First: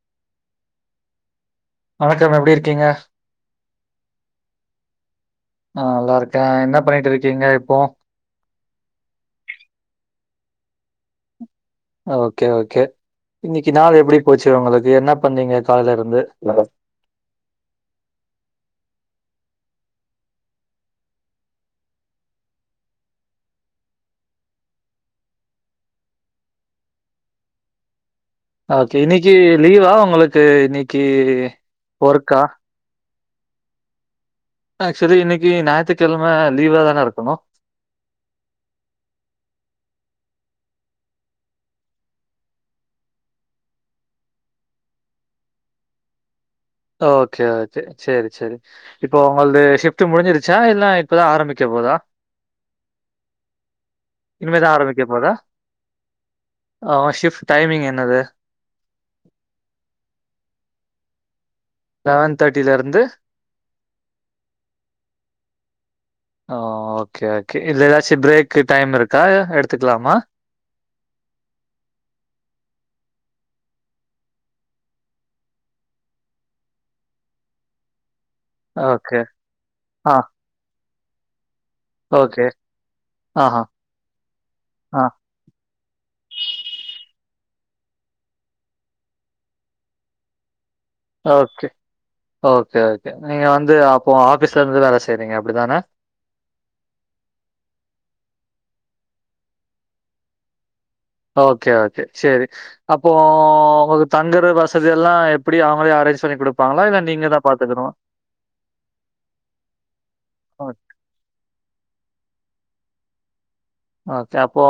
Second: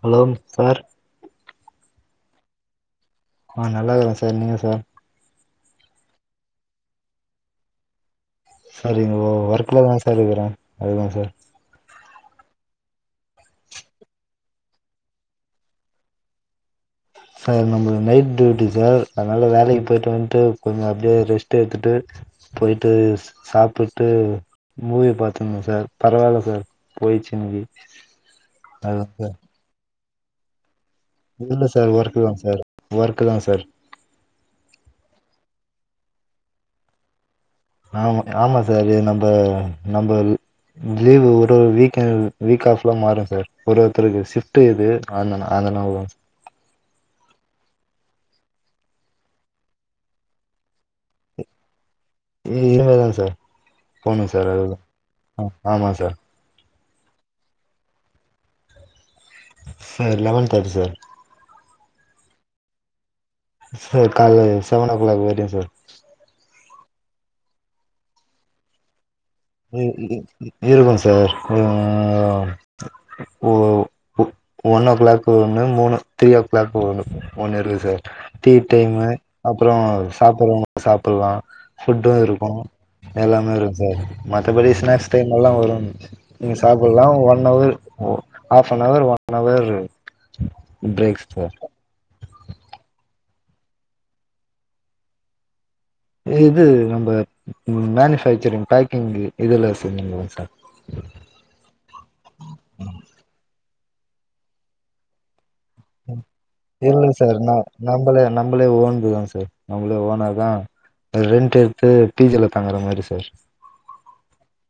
ஹலோங்க sir வணக்கம் எப்டி இருக்கீங்க ஆ நல்லா இருக்குற சார் நீங்க சார் நா நல்லா இருக்கேன் என்ன பண்ணிட்டு இருக்கீங்க இப்போ சார் இங்கோ ஒர்க்லதா சார் இருக்குற அதுதா சார் ஓகே ஓகே இன்னைக்கு நாள் எப்படி போச்சு உங்களுக்கு என்ன பண்ணீங்க கால்ல இருந்து சார் நம்மள்க்கு நைட் டியூட்டி சார் அதுனா வேலைக்கு போய்டு வன்ட்டு கொஞ்சோ அப்டியே ரெஸ்ட் எட்த்துட்டு போய்ட்டு சாப்பிட்டு மூவி பாத்தங்க சார் பரவால்ல சார் போய்ச்சு இன்னக்கி ஓகே இன்னைக்கு லீவா உங்குளுக்கு இன்னி இல்லங்க சார் ஒர்க்குதாங் சார் ஒர்க்குதான் சார் ஆக்சுவலி இன்னைக்கி ஞாய்த்துக்கிழம லீவாதான இருக்குணு ஆமா ஆமா சார் இது நம்ப நம்பல் லீவு ஒரு ஒரு வீகெண் வீக் ஆஃப்ல மாறு சார் ஒரு ஒருத்தருக்கு ஷிஃப்ட்டு இது அதுனன் அதுனால ஓகே ஓகே சேரி சேரி இப்போ உங்கள்து ஷிஃப்ட்டு முடிஞ்சிருச்சா இல்ல இப்பதா ஆரம்பிக்க போதா இ இனிமேதா சார் போணு சார் இனிமே தான் அதுதா ஆரம்பிக்க போதா? அ ஆமா சார் அ ஓ ஷிஃப் டைமிங் என்னது சார் லவன் தாட்டி சார் லவன் தாட்டில இருந்து சார் கால்ல சவனோ கிளாக் வரியு சார் ஓ ஓகே ஓகே இதுல எதாச்சு பிரேக்கு டைம் இருக்கா எடுத்துக்கலாமா? இருக்கூ சார் ம் ஓ ஒன்னோ கிளாக்கு ஒன்னு மூணு த்ரீயோ கிளாக்கு ஒன்னு ஒன்னு இருக்கு சார் டீ டைமு ஓகே. அப்புறோ ஆ. சாப்புறவுங்க சாப்புலா ஃபுட்டு ஓகே. இருக்கூ எல்லாமே ஆஹா இருக்கு சார் மத்தபடி ஆ ஸ்நாக்ஸ் டைமெல்லா வரு நீங்க சாப்புலா ஒன்னவர் ஒ half an hour one hour okay okay okay நீங்க வந்து அப்போ ஆஃபீஸ்லருந்து வேல செய்றீங்க அப்டி தான இது நம்ப ம் மேனுபேக்சரிங் பேக்கிங்கு இதுலா செஞ்சுனிக்குற சார் [inaudible] ஓகே ஓகே சேரி அப்போ ஒங்கள்க்கு தங்குற வசதி எல்லா எப் எப்புடி அவுங்களே அரேஞ்ச் பண்ணி குடுப்பாங்களா இல்ல நீங்க தா பாத்துக்கனுமா நம்மளே ஓன் இதுதா சார் நம்மளே ஓனா தா ஓகே, ரெண்ட் எடுத்து பி ஜில தங்குற மாரி சார் ஓகே அப்போ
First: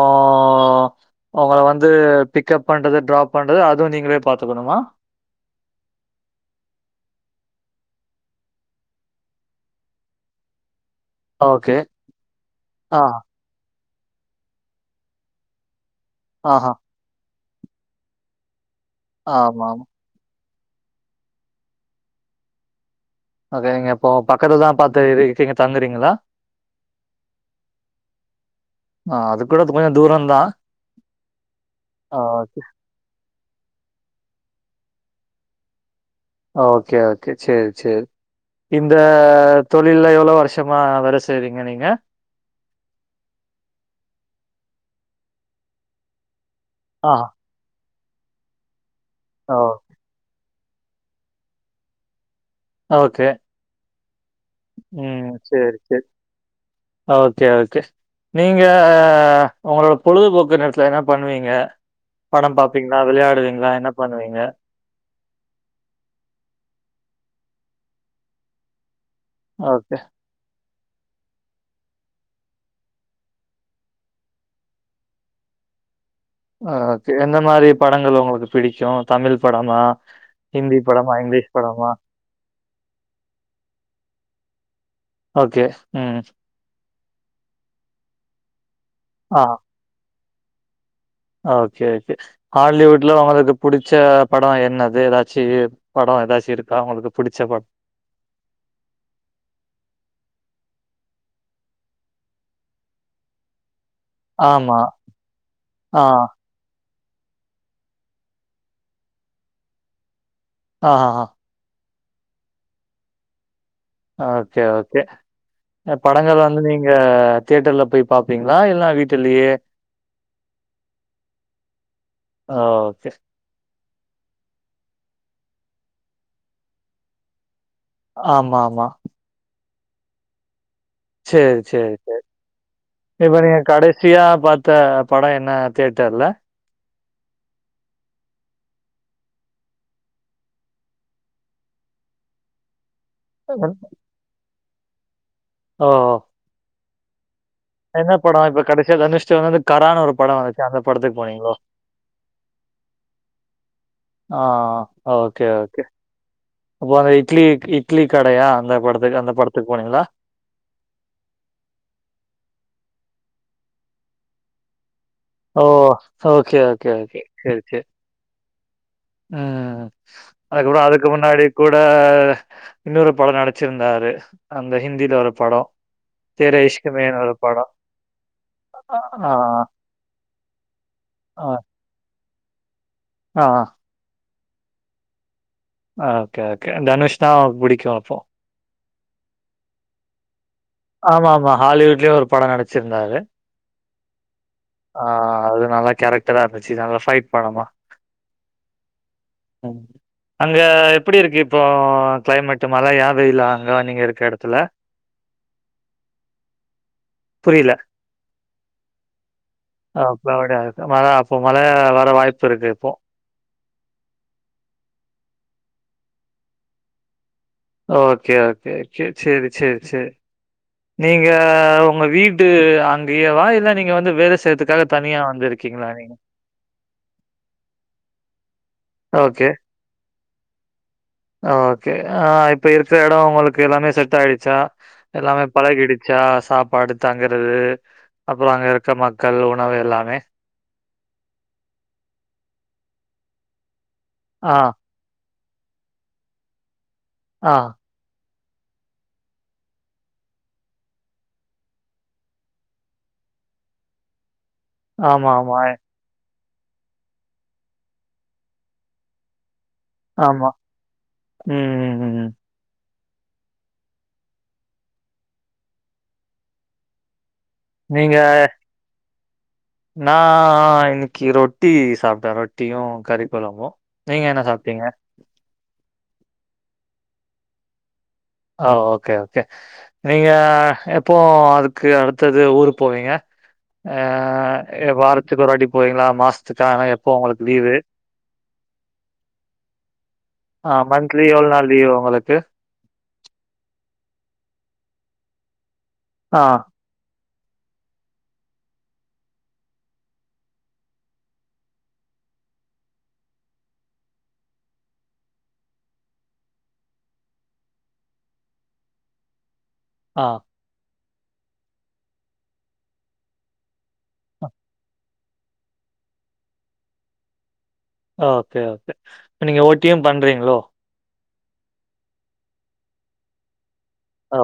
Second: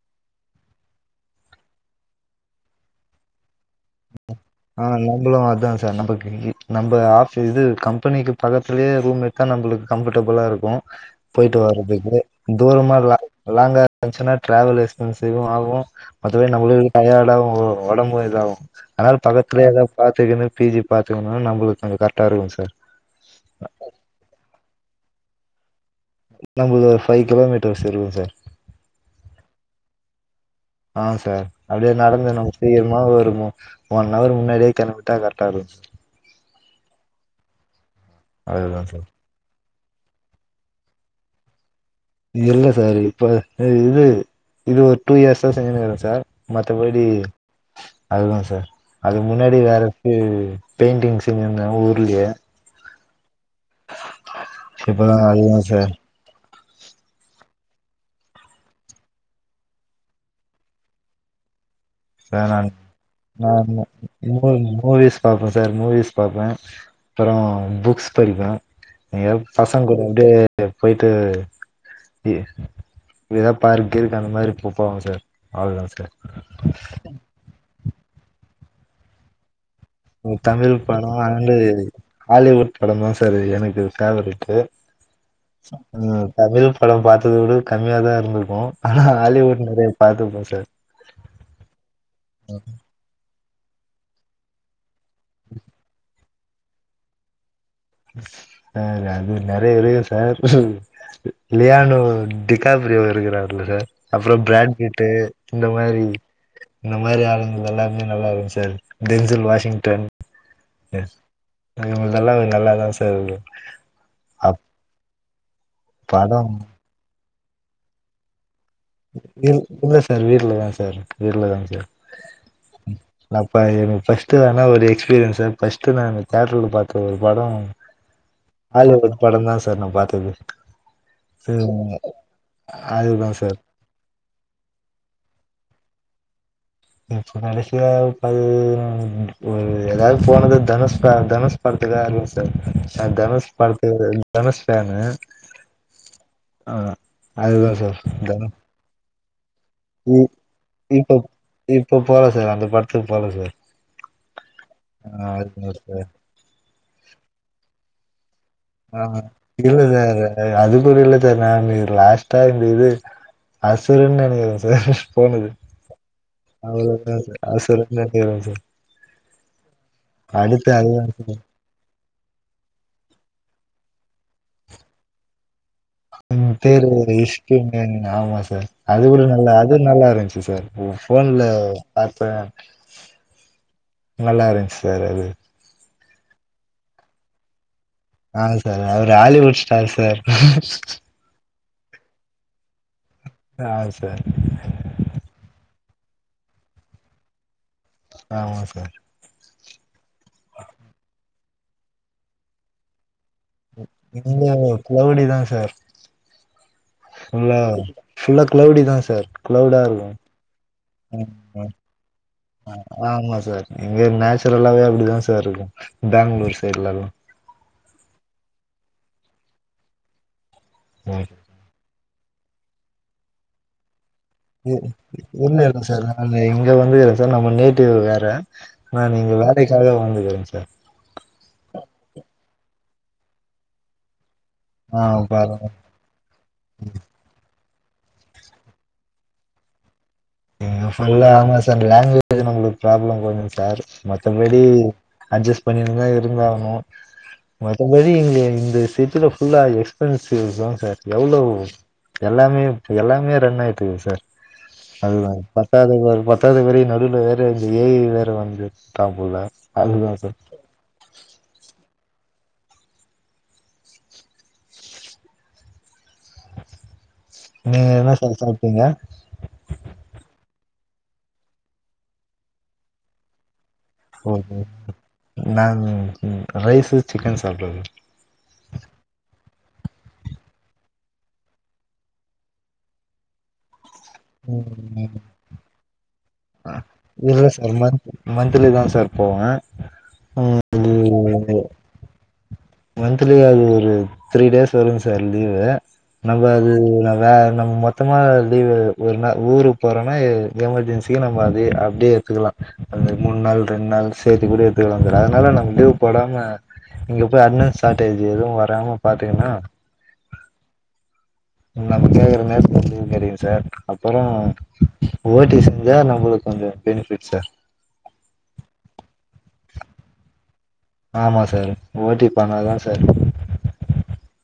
உங்கல வந்து பிக்கப் பண்றது ட்ரப் பண்றது அதுவு நீங்களே பாத்துக்குணுமா இவுங்களோ அதா சார் நம்புளுக் இங்கயே நம்ப ஆஃபீ இது கம்பெனிக்கு பக்கத்துலயே ரூம் எத்தா நம்புளுக் கம்ஃபர்டபுளா இருக்கோ போயிட்டு ஓகே. வர்றதுக்கு தூரமா ஆ, லா லாங்கா இருந்துச்சுன்னா ட்ராவல் எக்ஸ்பென்ஸீவோ ஆகோ மத்தபடி ஆஹா. நம்முளுக் டயர்டாவு ஒடம்போ இதாவு ஆனா பக்கத்துல எதா ஆமாமா. பாத்துக்குணு பி ஜி பாத்துக்குனா நம்முளுக்கு கொ்ஞ்சோ கரெக்டா இருக்கோ சார் ஓகே நீங்க இப்போ பக்கத்துலதா பாத்து இரு இருக்கீங்க தங்குறீங்களா நம்முள்து ஒரு ஃபைவ் கிலோமீட்டர்ஸ் இருக்கு சார் அ அதுக்கூட அ சார் அப்டியே ஆ, நடந்து நம்ம ஓகே. ஃப்ரீ யெல்ப் மா இருக்கு ஒன் அவர் முன்னாடியே கெளம்பிட்டா கரெக்டா இருக் ஓகே ஓகே செரி செரி அதுதா இந்த சார் தொழில்ல எவ்ளோ வருஷமா வேல செய்றீங்க நீங்க இல்ல சார் இப்போ இது இது ஒரு டூ இயர்ஸா செஞ்சினு இருக்க சார் மத்தபடி ஆ அதுதா சார் அதுக்கு முன்னாடி ஓ வேற இது பெயிண்டிங் செஞ்சிருந்தே ஊர்லயே ஓகே இப்பதா ம் அதிகோ சேரி சார் சேரி ஓகே ஓகே நீங்க உங்களோட பொழுதுபோக்கு நேரத்துல என்ன பண்ணுவீங்க சார் படம் நான் பாப்பீங்களா நா விளையாடுவீங்களா என்ன பண்ணுவீங்க மூ மூவிஸ் பாப்ப சார் மூவிஸ் பாப்ப அப்புறோ புக்ஸ் படிப்ப எங்கயாது பசங்க ஓகே கூடயே போயிட்டு எ எதா பார்க் கீர்க் அந்த மாரி போ போவ சார் அவ்ளோ தாங்க சார் அ எந்த மாரி படங்கள் உங்குளுக்கு பிடிக்கோ தமிழ் படமா ம் தமிழ் ஹிந்தி படோ படமா இங்கிலீஷ் அண்டு படமா ஹாலிவுட் படோந்தா சார் எனக்கு ஃபேவரெட்டு் ம் தமிழ் படம் பாத்தத விட கம்மியாதா இருந்துருக்கோ ஆனா ஆ ஹாலிவுட் நறையா பாத்துருப்ப சார் ஓகே ஓகே ஹாலிவுட்ல உங்குளுக்கு பிடிச்ச படோ என்னது ஏதாச்சு படோ ஏதாச்சு இருக்கா உங்குளுக்கு பிடிச்ச படோ சார் அது நறைய இருக்கு சார் லியானோ டிகாப்ரியோ இருக்கிறார்ல சார் அப்புறோ பிராண்ட் ஆமா பிட்டு இந்த ஆ மாரி இந்த மாரி ஆளுங்க எல்லாருமே நல்லா இருக்கோ சார் டென்சில் வாஷிங்டன் ஆ இவுங்கள்தெல்லா கொஞ்சோ நல்லாதா சார் இருக் ஓகே ஓகே அ படங்கள் படம் வந்து நீங்க தேட்டர்ல போய் பாப்பீங்களா இல்ல வீட் இல் இல்ல சார் வீட்டுலதா சார் இருக் வீட்டுலதா சார் ஆ ஓகே. நா பா எனக்கு ஃபஸ்ட்டு வேணா ஒரு எக்ஸ்பீரியன்ஸ் ஃபர்ஸ்ட்டு நானு தேட்டுர்ல பாத்த ஒரு படோ ஆமா, ஆமா. ஆலிவுட் படோந் தா சார் நா பாத்தது செரி செரி செரி அதுதா இப்ப ஏ சார் கட சியா பாத்த படொ என்ன தியட்டர்ல இப்போ கடைசியா ஒரு [unintelligible] ஏதாவ்து போனது தனுஷ்க தனுஷ் படத்துகா [unintelligible] தனுஷ்படத்து தனுஷ் ஃபேனு ஓ அவ்ள்தா அது என்ன படோ இப்போ கடைசியா தனுஷ் வந்து கரான்னு ஒரு படம் வந்துச்சு அந்த படத்துக்கு போனீங்ளோ இப்போ போல சார் அந்த படத்துக்கு போல சார் ஆ ஆ ஓகே அதுதா ஓகே சார் அப்போ அந்த இட்லி இட்லி கடையா அந்த ஆ படத்துக்கு அந்த படத்துக்கு இல்ல போனீங்களா? சாரு அது அதுகூட இல்ல சார் நா நீ லாஸ்ட்டா இந்த இது அசுரன் நெனக்கிறேன் சார் போனது ஓ! ஓகே, அவ்ள ஓகே, தா ஓகே. சார் அசுரன்தா [unintelligible] அ அதுக்கப்றோ அதுக்கு அதுதான் சார். முன்னாடி கூட இன்னொரு படொ நடிச்சிருந்தாரு அந்த ஹிந்தில ஒரு படொ ம் பேர் [unintelligible] ஆமா சார் அ அது கூட ஆ நல்லா அது நல்லா இருந்ச்சு சார் ஆ ஃபோன்ல பாத்த ஆ நல்லா இருந்ச்சு சார் அது ஆ ஓகே ஓகே இ தனுஷ்தா புடிக்கூ அப்போ ஆ சார் அவுரு ஆலிவுட் ஸ்டார் சார் ஆமா ஆமா ஹாலிவுட்லயு ஒரு படொ நடிச்சிருந்தாரு யாரு சார் ஆ அது நல்லா கேரக்டரா இருந்துச்சு நல்ல ஃபைட் படமா ஆமா சார் அங்க எப்டி இருக்கு இப்போ க்ளைமேட்டு மழையா வெயிலா அங்க நீங்க இருக்க இங்க இடத்துல? க்ளெவுடி தா சார் உள்ள புரியல. ஃபுல்லா க்ளெவுடி தா சார் க்ளெவுடா இருக்கூ க்ளெவுடா இருக்கூ மழ அப்ப மழைய வர வாய்ப் ஹ ஆமா சார் இங்கே நேச்சுரலாவே அப்டிதா சார் இருக்கூ பேங்ளூர் சைட்லல்லா ஓகே ஓகே செரி செரி செரி ம். நீங்க அ உங்க வீடு அங்கயேவா இல்ல நீங்க வந்து வேல இ செய்யறதுக்காக தனியா இல்ல இல்ல வந்திருக்கீங்களா சார் நீங்க இங்க வந்துகறே சார் நம்ம நேட்டிவ் வேற நா இங்க ஓகே. வேலைக்காக வந்துகுறே சார் ஓகே ஆ இப்ப இருக்கற எடொ உங்களுக்கு எல்லாமே செட் ஆயிடுச்சா ஆ எல்லாமே பரவா பழகிடிச்சா சாப்பாடு தங்கறது அப்புறொ அங்க இருக்க மக்கள் உணவு எல்லாமே இங்க ஃபுல்லா ஆமா சார் லாங்குவேஜ் உங்களுக்கு ப்ராப்ளம் கொஞ்சொ சார் ஆ, மத்தபடி அட்ஜஸ்ட் பண்ணிட்டுதா இருந்தாகனு ஆ. அந்த மாரி இந்த செட்டுல ஃபுல்லா எக்ஸ்பென்சிவ் தா சார் எவ்ளோ எல்லாமே எல்லாமே ரன் ஆயிட்டுக்கு சார் அதுதா ஆமா, ஆமா. பத்தாது பத்தாது வேர நடுல வேற இந்த ஏ ஐ வேற வந்து டா புல ஆமா ம் ம் ம் ம் நீங்க என்னா செஞ்சி சாப்டீங்க நா இன்னைக்கீ ரொட்டி சாப்ட்டே ரொட்டியு கறி கொழம்பு ஓகே நானு ரைஸு சிக்கன் சாப்ட ஆ ஓகே ஓகே நீங்க எப்போ அதுக்கு அடுத்தது ஊருக் போவீங்க ஏ ஏ வாரத்துக்கு ஒருவாட்டி போயீங்களா மாஸ் அ இல்ல சார் மந் மந்த்லி தா சார் போவேன் உம் ஆ மந்த்த்லி எவ்ளோ நாள் லீவு ஒங்களுக்கு மந்த்த்லி அது ஒரு த்ரீ டேஸ் வருங்க சார் லீவு நம்ம ஆ, அது வேற நம் மொத் சுத்தமாக லீவு் ஒருனா ஊருக்கு போறோன்னா எமர்ஜென்சி நம்ம அது அப்படியே எடுத்துக்கலாம் அந்த மூணு நாள் ரெண்டு நாள் சேத்து கூட எடுத்துக்கல சார் அதனால நம் லீவ் போடாம இப்பவே அட்னான்ஸ் ஸ்டாட் ஆயிருது எதுவும் வராம பாத்தீங்கன்னா ஆ எல்லா பத்தியு எல்லாமே [unintelligible] தெரியு சார் அப்புறம் ஓட்டி செஞ்சா நம்மளுக்கு கொஞ்சம் பெனிஃபிட் சார் ஓகே ஓகே இப்ப நீங்க ஓட்டியும் பண்றீங்ளோ ஆமா சார் ஓட்டி பண்ணாதா சார்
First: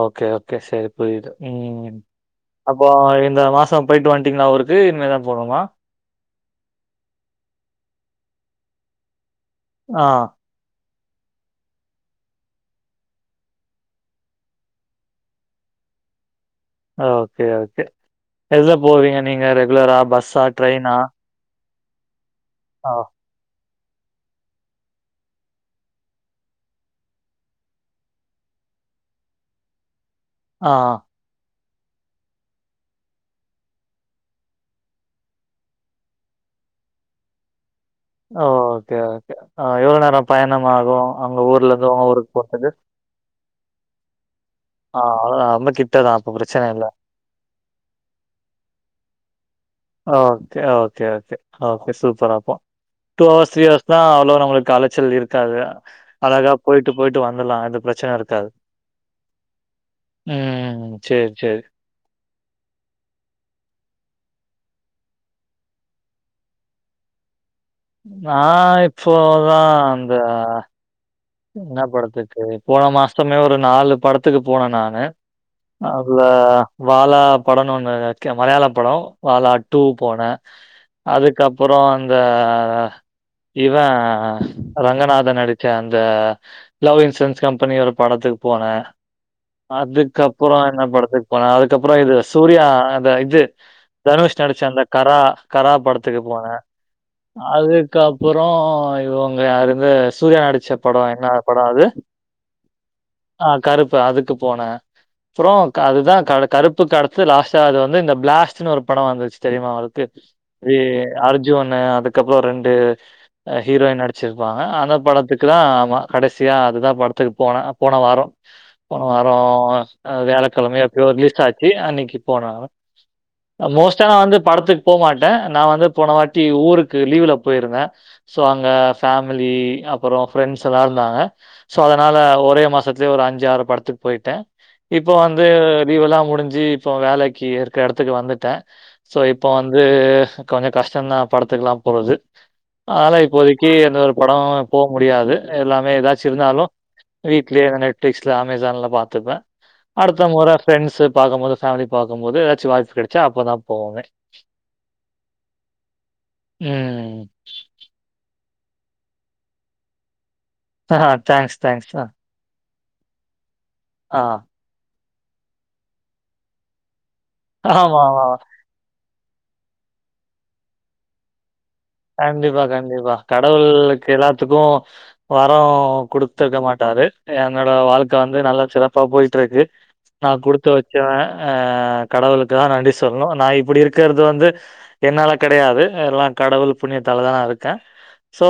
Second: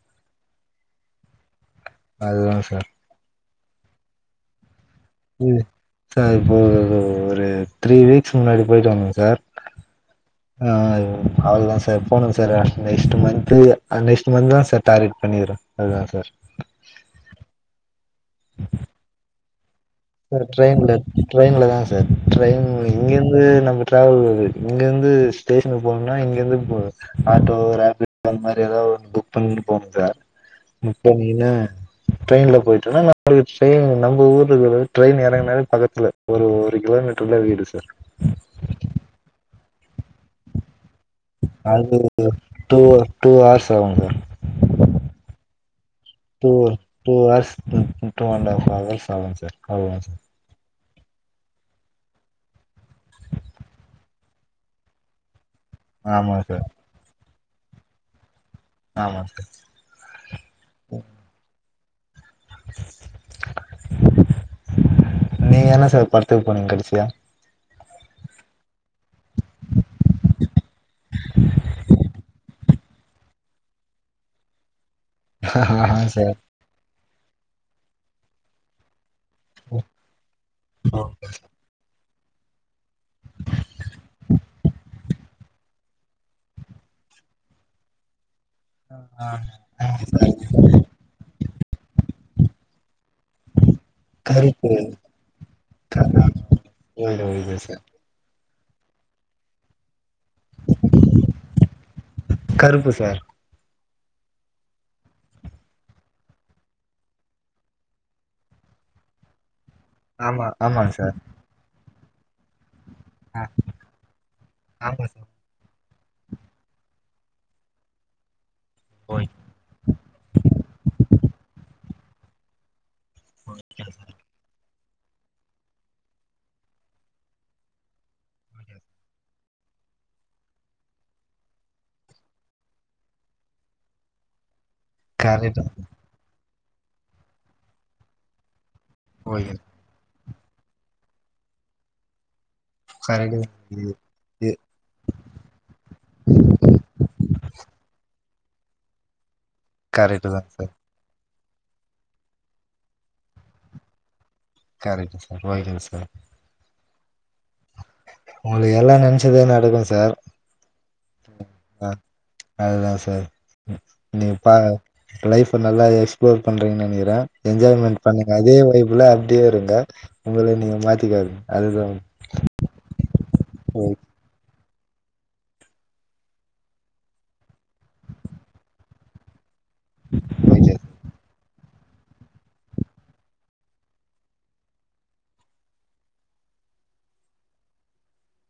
ஓகே ஓகே சரி புரியுது ம் அதுதா சார் அப்போ இந்த மாசம் போய்ட்டு வந்ட்டீங்களா ஊருக்கு இனிமேதா ம் சார் இப்போ ஒரூ ஒரு த்ரீ வீக்ஸ் முன்னாடி போய்ட்டு வந்தே சார் ஆ ஆ அவ்ளதான் சார் போனும் சார் நெக்ஸ்ட் மந்த்து நெக்ஸ்ட் மந்த்தா சார் டார்கெட் பண்ணிரு அதான் சார் ஓகே ஓகே எதுல போவீங்க நீங்க ரெகுலரா பஸ் அது ட்ரெயின்ல ட்ரெயின்ல தா சார் ட்ரெயின் ஆ. இங்கிருந்து வந்து நம்ம டிராவல் அது இங்க இருந்து ஸ்டேஷனுக்கு போனோம்னா இங்க இருந்து போவோ ஆட்டோ ரேப்பிட் அந்த மாரி ஏதாவது புக் பண்ணிடு போனும் சார் ஆ. இப்ப நீங்க ட்ரெயின்ல போயிட்டனா [unintelligible] ட்ரெயின் நம்ம ஊரு இதுல ட்ரெயின் இறங்குனாலே பக்கத்துல ஒரு ஒரு கிலோமீட்ர்ல வீடு சார் ஓ ஓகே ஓகே எவ்ளவு நேரம் பயணமாகு அங்க ஊர்ல இருந்து அது உங்க ஊர்க்கு போற்துக்கு டூ டூ ஆர்ஸ் ஆகுங்க ஆ அவ்ளதா ரொம்ப கிட்டதா அப்ப டூ பிரச்சன இல்ல two hours to two and half hours ஆகும் சார் அவ்ளோதா sir okay okay okay okay super அப்போம் டூ ஹவர்ஸ் த்ரீ ஹவர்ஸ்னா அவ்ளோ நமளுக்கு அலச்சல் இருக்காது ஆமா அழகா சார் போய்ட்டு போய்ட்டு வந்துலாம் எந்த பிரச்சனயு இருக்காது ஆமா சார் ம் சேர் சேரி நீங்க என்ன சார் படத்துக்கு போனீங்க கடைசியா நான் இப்போதான் அந்த [unintelligible] என்ன படத்துக்கு போன மாஸ்டமே ஒரு நாலு படத்துக்கு போனே நானு ஆ அதுல சார் வாழா படம்னு ஒன்னு கே மலையாள படம் வாழா டூ போனே அதுக்கப்புறம் அந்த இவ ரங்கநாத நடிச்ச அந் இந்த லவ் இன்சூரன்ஸ் கம்பெனி ஒரு படத்துக்கு போனே அதுக்கப்ரோ என்ன படத்துக்கு போன அதுக்கப்ரோ இது சூர்யா அத இது தனுஷ் நடிச்ச கருப்பு அந்த கரா கரா படத்துக்கு போன [unintelligible] கப்றோ இவங்க யார் இது சூரிய நடிச்ச படோ என்ன படோ அது கருப்பு சார் ஆ கருப்பு அதுக்கு போனே அப்றே அதுதா க கருப்புக் கடத்து லாஸ்ட்டா அது வந்து இந்த பிளாஸ்டுன்னு ஒரு படோ வந்துச்சு தெரியுமா அ து ஆமா வீ ஆமாங்க சார் ஆரஞ் ஜீவா அண்ண அதுக்கப்றோ ரெண்டு ஆ அ ஹீரோயின் நடிச்சிருப்பாங்க அந்த ஆமா சார் படத்துக் குதா ஆமா கடசியா அதுதா படத்துக்கு போனே போன வாரோ போன ஓகே வாரோ ஆ வியாழக்கெழம எப்பயோ ரிலிஸ் ஆச்சு அன்னைக்கு போன மோஸ்ட்டா நா வந்து படத்து போ மாட்டே நா வந்து போன வாட்டி ஊருக்கு லீவுல போயிருந்த சோ அங்க ஃபேமிலி அப் புறோ ஃப்ரெண்ட்ஸ் எல்லா இருந்தாங்க சோ அதனால ஒரே மாசத்துலேயே ஒரு அஞ்சு ஆறு படத்துக்கு போயிட்டே இப்போ வந்து கரெக்ட் லீவுலா முடுஞ்சு இப்போ வேலைக்கு இருக்க எடத்துக்கு வந்துட்டே சோ இப்போ ஓகே வந்து கொஞ்ச கஷ்டந்தா படத்துக்குலா போறது நாளா இப்போதைக்கு கரெக்ட் எந்த ஒரு படோ போ முடியாது எல்லாமே ஏதாச்சு இருந்தாலு வீட்லயே இந்த நெட்ஃப்ளிக்ஸ்ல அமேசான்ல பாத்துப்பே அடுத்த கரெக்ட் தான் மொற சார் ஃபிரெண்ட்ஸு பாக்கும்போது ஃபேமிலி பாக்கும்போது ஏதாச்சு வாய்ப்பு கெடச்சா அப்போதா போவே கரெக்ட் சார் போய்டுங்க சார் ம் உங்களுக்கு எல்லா நெனச்சது நடக்கு சார் ஆஹா தேங்க்ஸ், அ தேங்க்ஸ். அதுதா சார் ஆ நீங்க பாரு லைஃப் நல்லா எக்ஸ்ப்ளோர் பண்றீங்கன்னு நெனக்குற ஆமா, என்ஜாய்மெண்ட் ஆமா. பண்ணுங்க இதே லைஃபுல்லா அப்டியே இருங்க உங்கள நீங்க மாத்திக்காதிங்க அதுதா கண்டிப்பா கண்டிப்பா ஓக் கடவுள்க்கு எல்லாத்துக்கு வரோ குடுத்துருக்க மாட்டாரு என்னோட வாழ்க்க வந்து நல்லா சிறப்பா போயிட்டு இருக்கு நா குடுத்து ஓகே வெச்சவ ஆ கடவுளுக்கு தா நன்றி சொல்ணு நா இப்படி இருக்குறது வந்து என்னால கெடையாது எல்லா கடவுள் புண்ணியத்தாலதா நா இருக்கே சோ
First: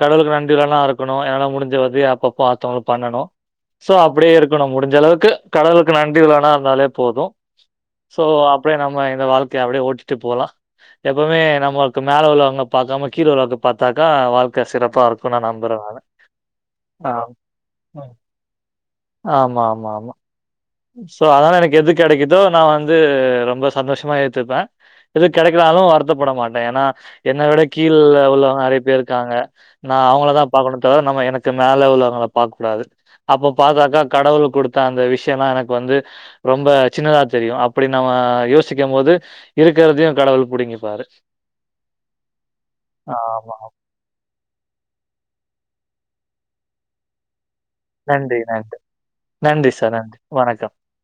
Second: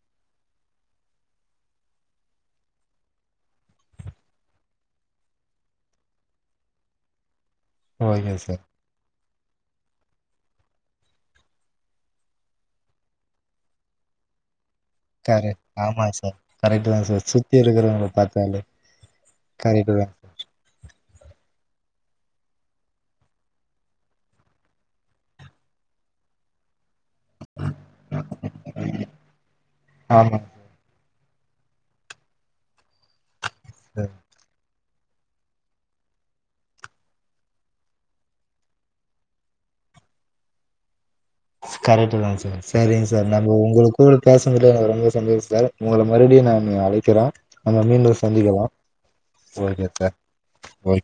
கடவுளுக்கு நன்றிகடனா இருக்கணு என்னால முடிஞ்ச உதவிய அப்பப்போ அத்தவங்களுக் பண்ணணு சோ அப்டியே இருக்கணு முடிஞ்ச அளவுக்கு கடவுளுக்கு நன்றி கடனா இருந்தாலே போது சோ ஓகே சார் அப்டியே நம்ம இந்த வாழ்க்கைய அப்டியே ஓட்டிட்டு போலா எப்பவுமே நமக்கு மேல உள்ளவங்க பாக்காம கீழ உள்ளது பாத்தாக்கா வாழ் க்க சிறப்பா இருக்கு நா கரெ நம்புறனால ஆமா சார் கரெக்ட்டு தா ஆ சார் சுத்தி இருக்கிறவங்கள ம் பாத்தாலே ஆமா ஆமா கரெக்ட்டு தா ஆமா சோ அதனால எனக்கு எது கெடைக்குதோ நா வந்து ரொம்ப சந்தோஷமா ஏத்துப்பே எது கெடைக்லாலு வருத்தப்பட மாட்ட ஏன்னா என்ன விட கீழ்ல உள்ளவங்க நறைய பேர் இருக்காங்க நா அவங்கள ஆமா தா பாக்கணு தவிர நம்ம எனக் கு மேல உள்ளவங்கள பாக்க கூடாது அப்ப பாத்தாதா சார் கடவுள் குடுத்த அந்த விஷயலா எனக்கு வந்து ரொம்ப சின்னதா தெரியு அப்டி நம்ம யோசிக்கு போது இருக்குறதையு கடவுள் புடுங்கிப்பாரு கரெக்ட் தா சார் சரிங்க சார் நம்ம ஆமா உங்களுக் கூட பேசனதுலயே எனக்கு ரொம்ப சந்தோஷ சார் உங்கள மறுபடியு நானு அழைக்கிற நம்ம மீண்டு நன்றி சந்திக்கலா நன்றி நன்றி ஓகே சார் சா நன்றி வணக்கம் ஓ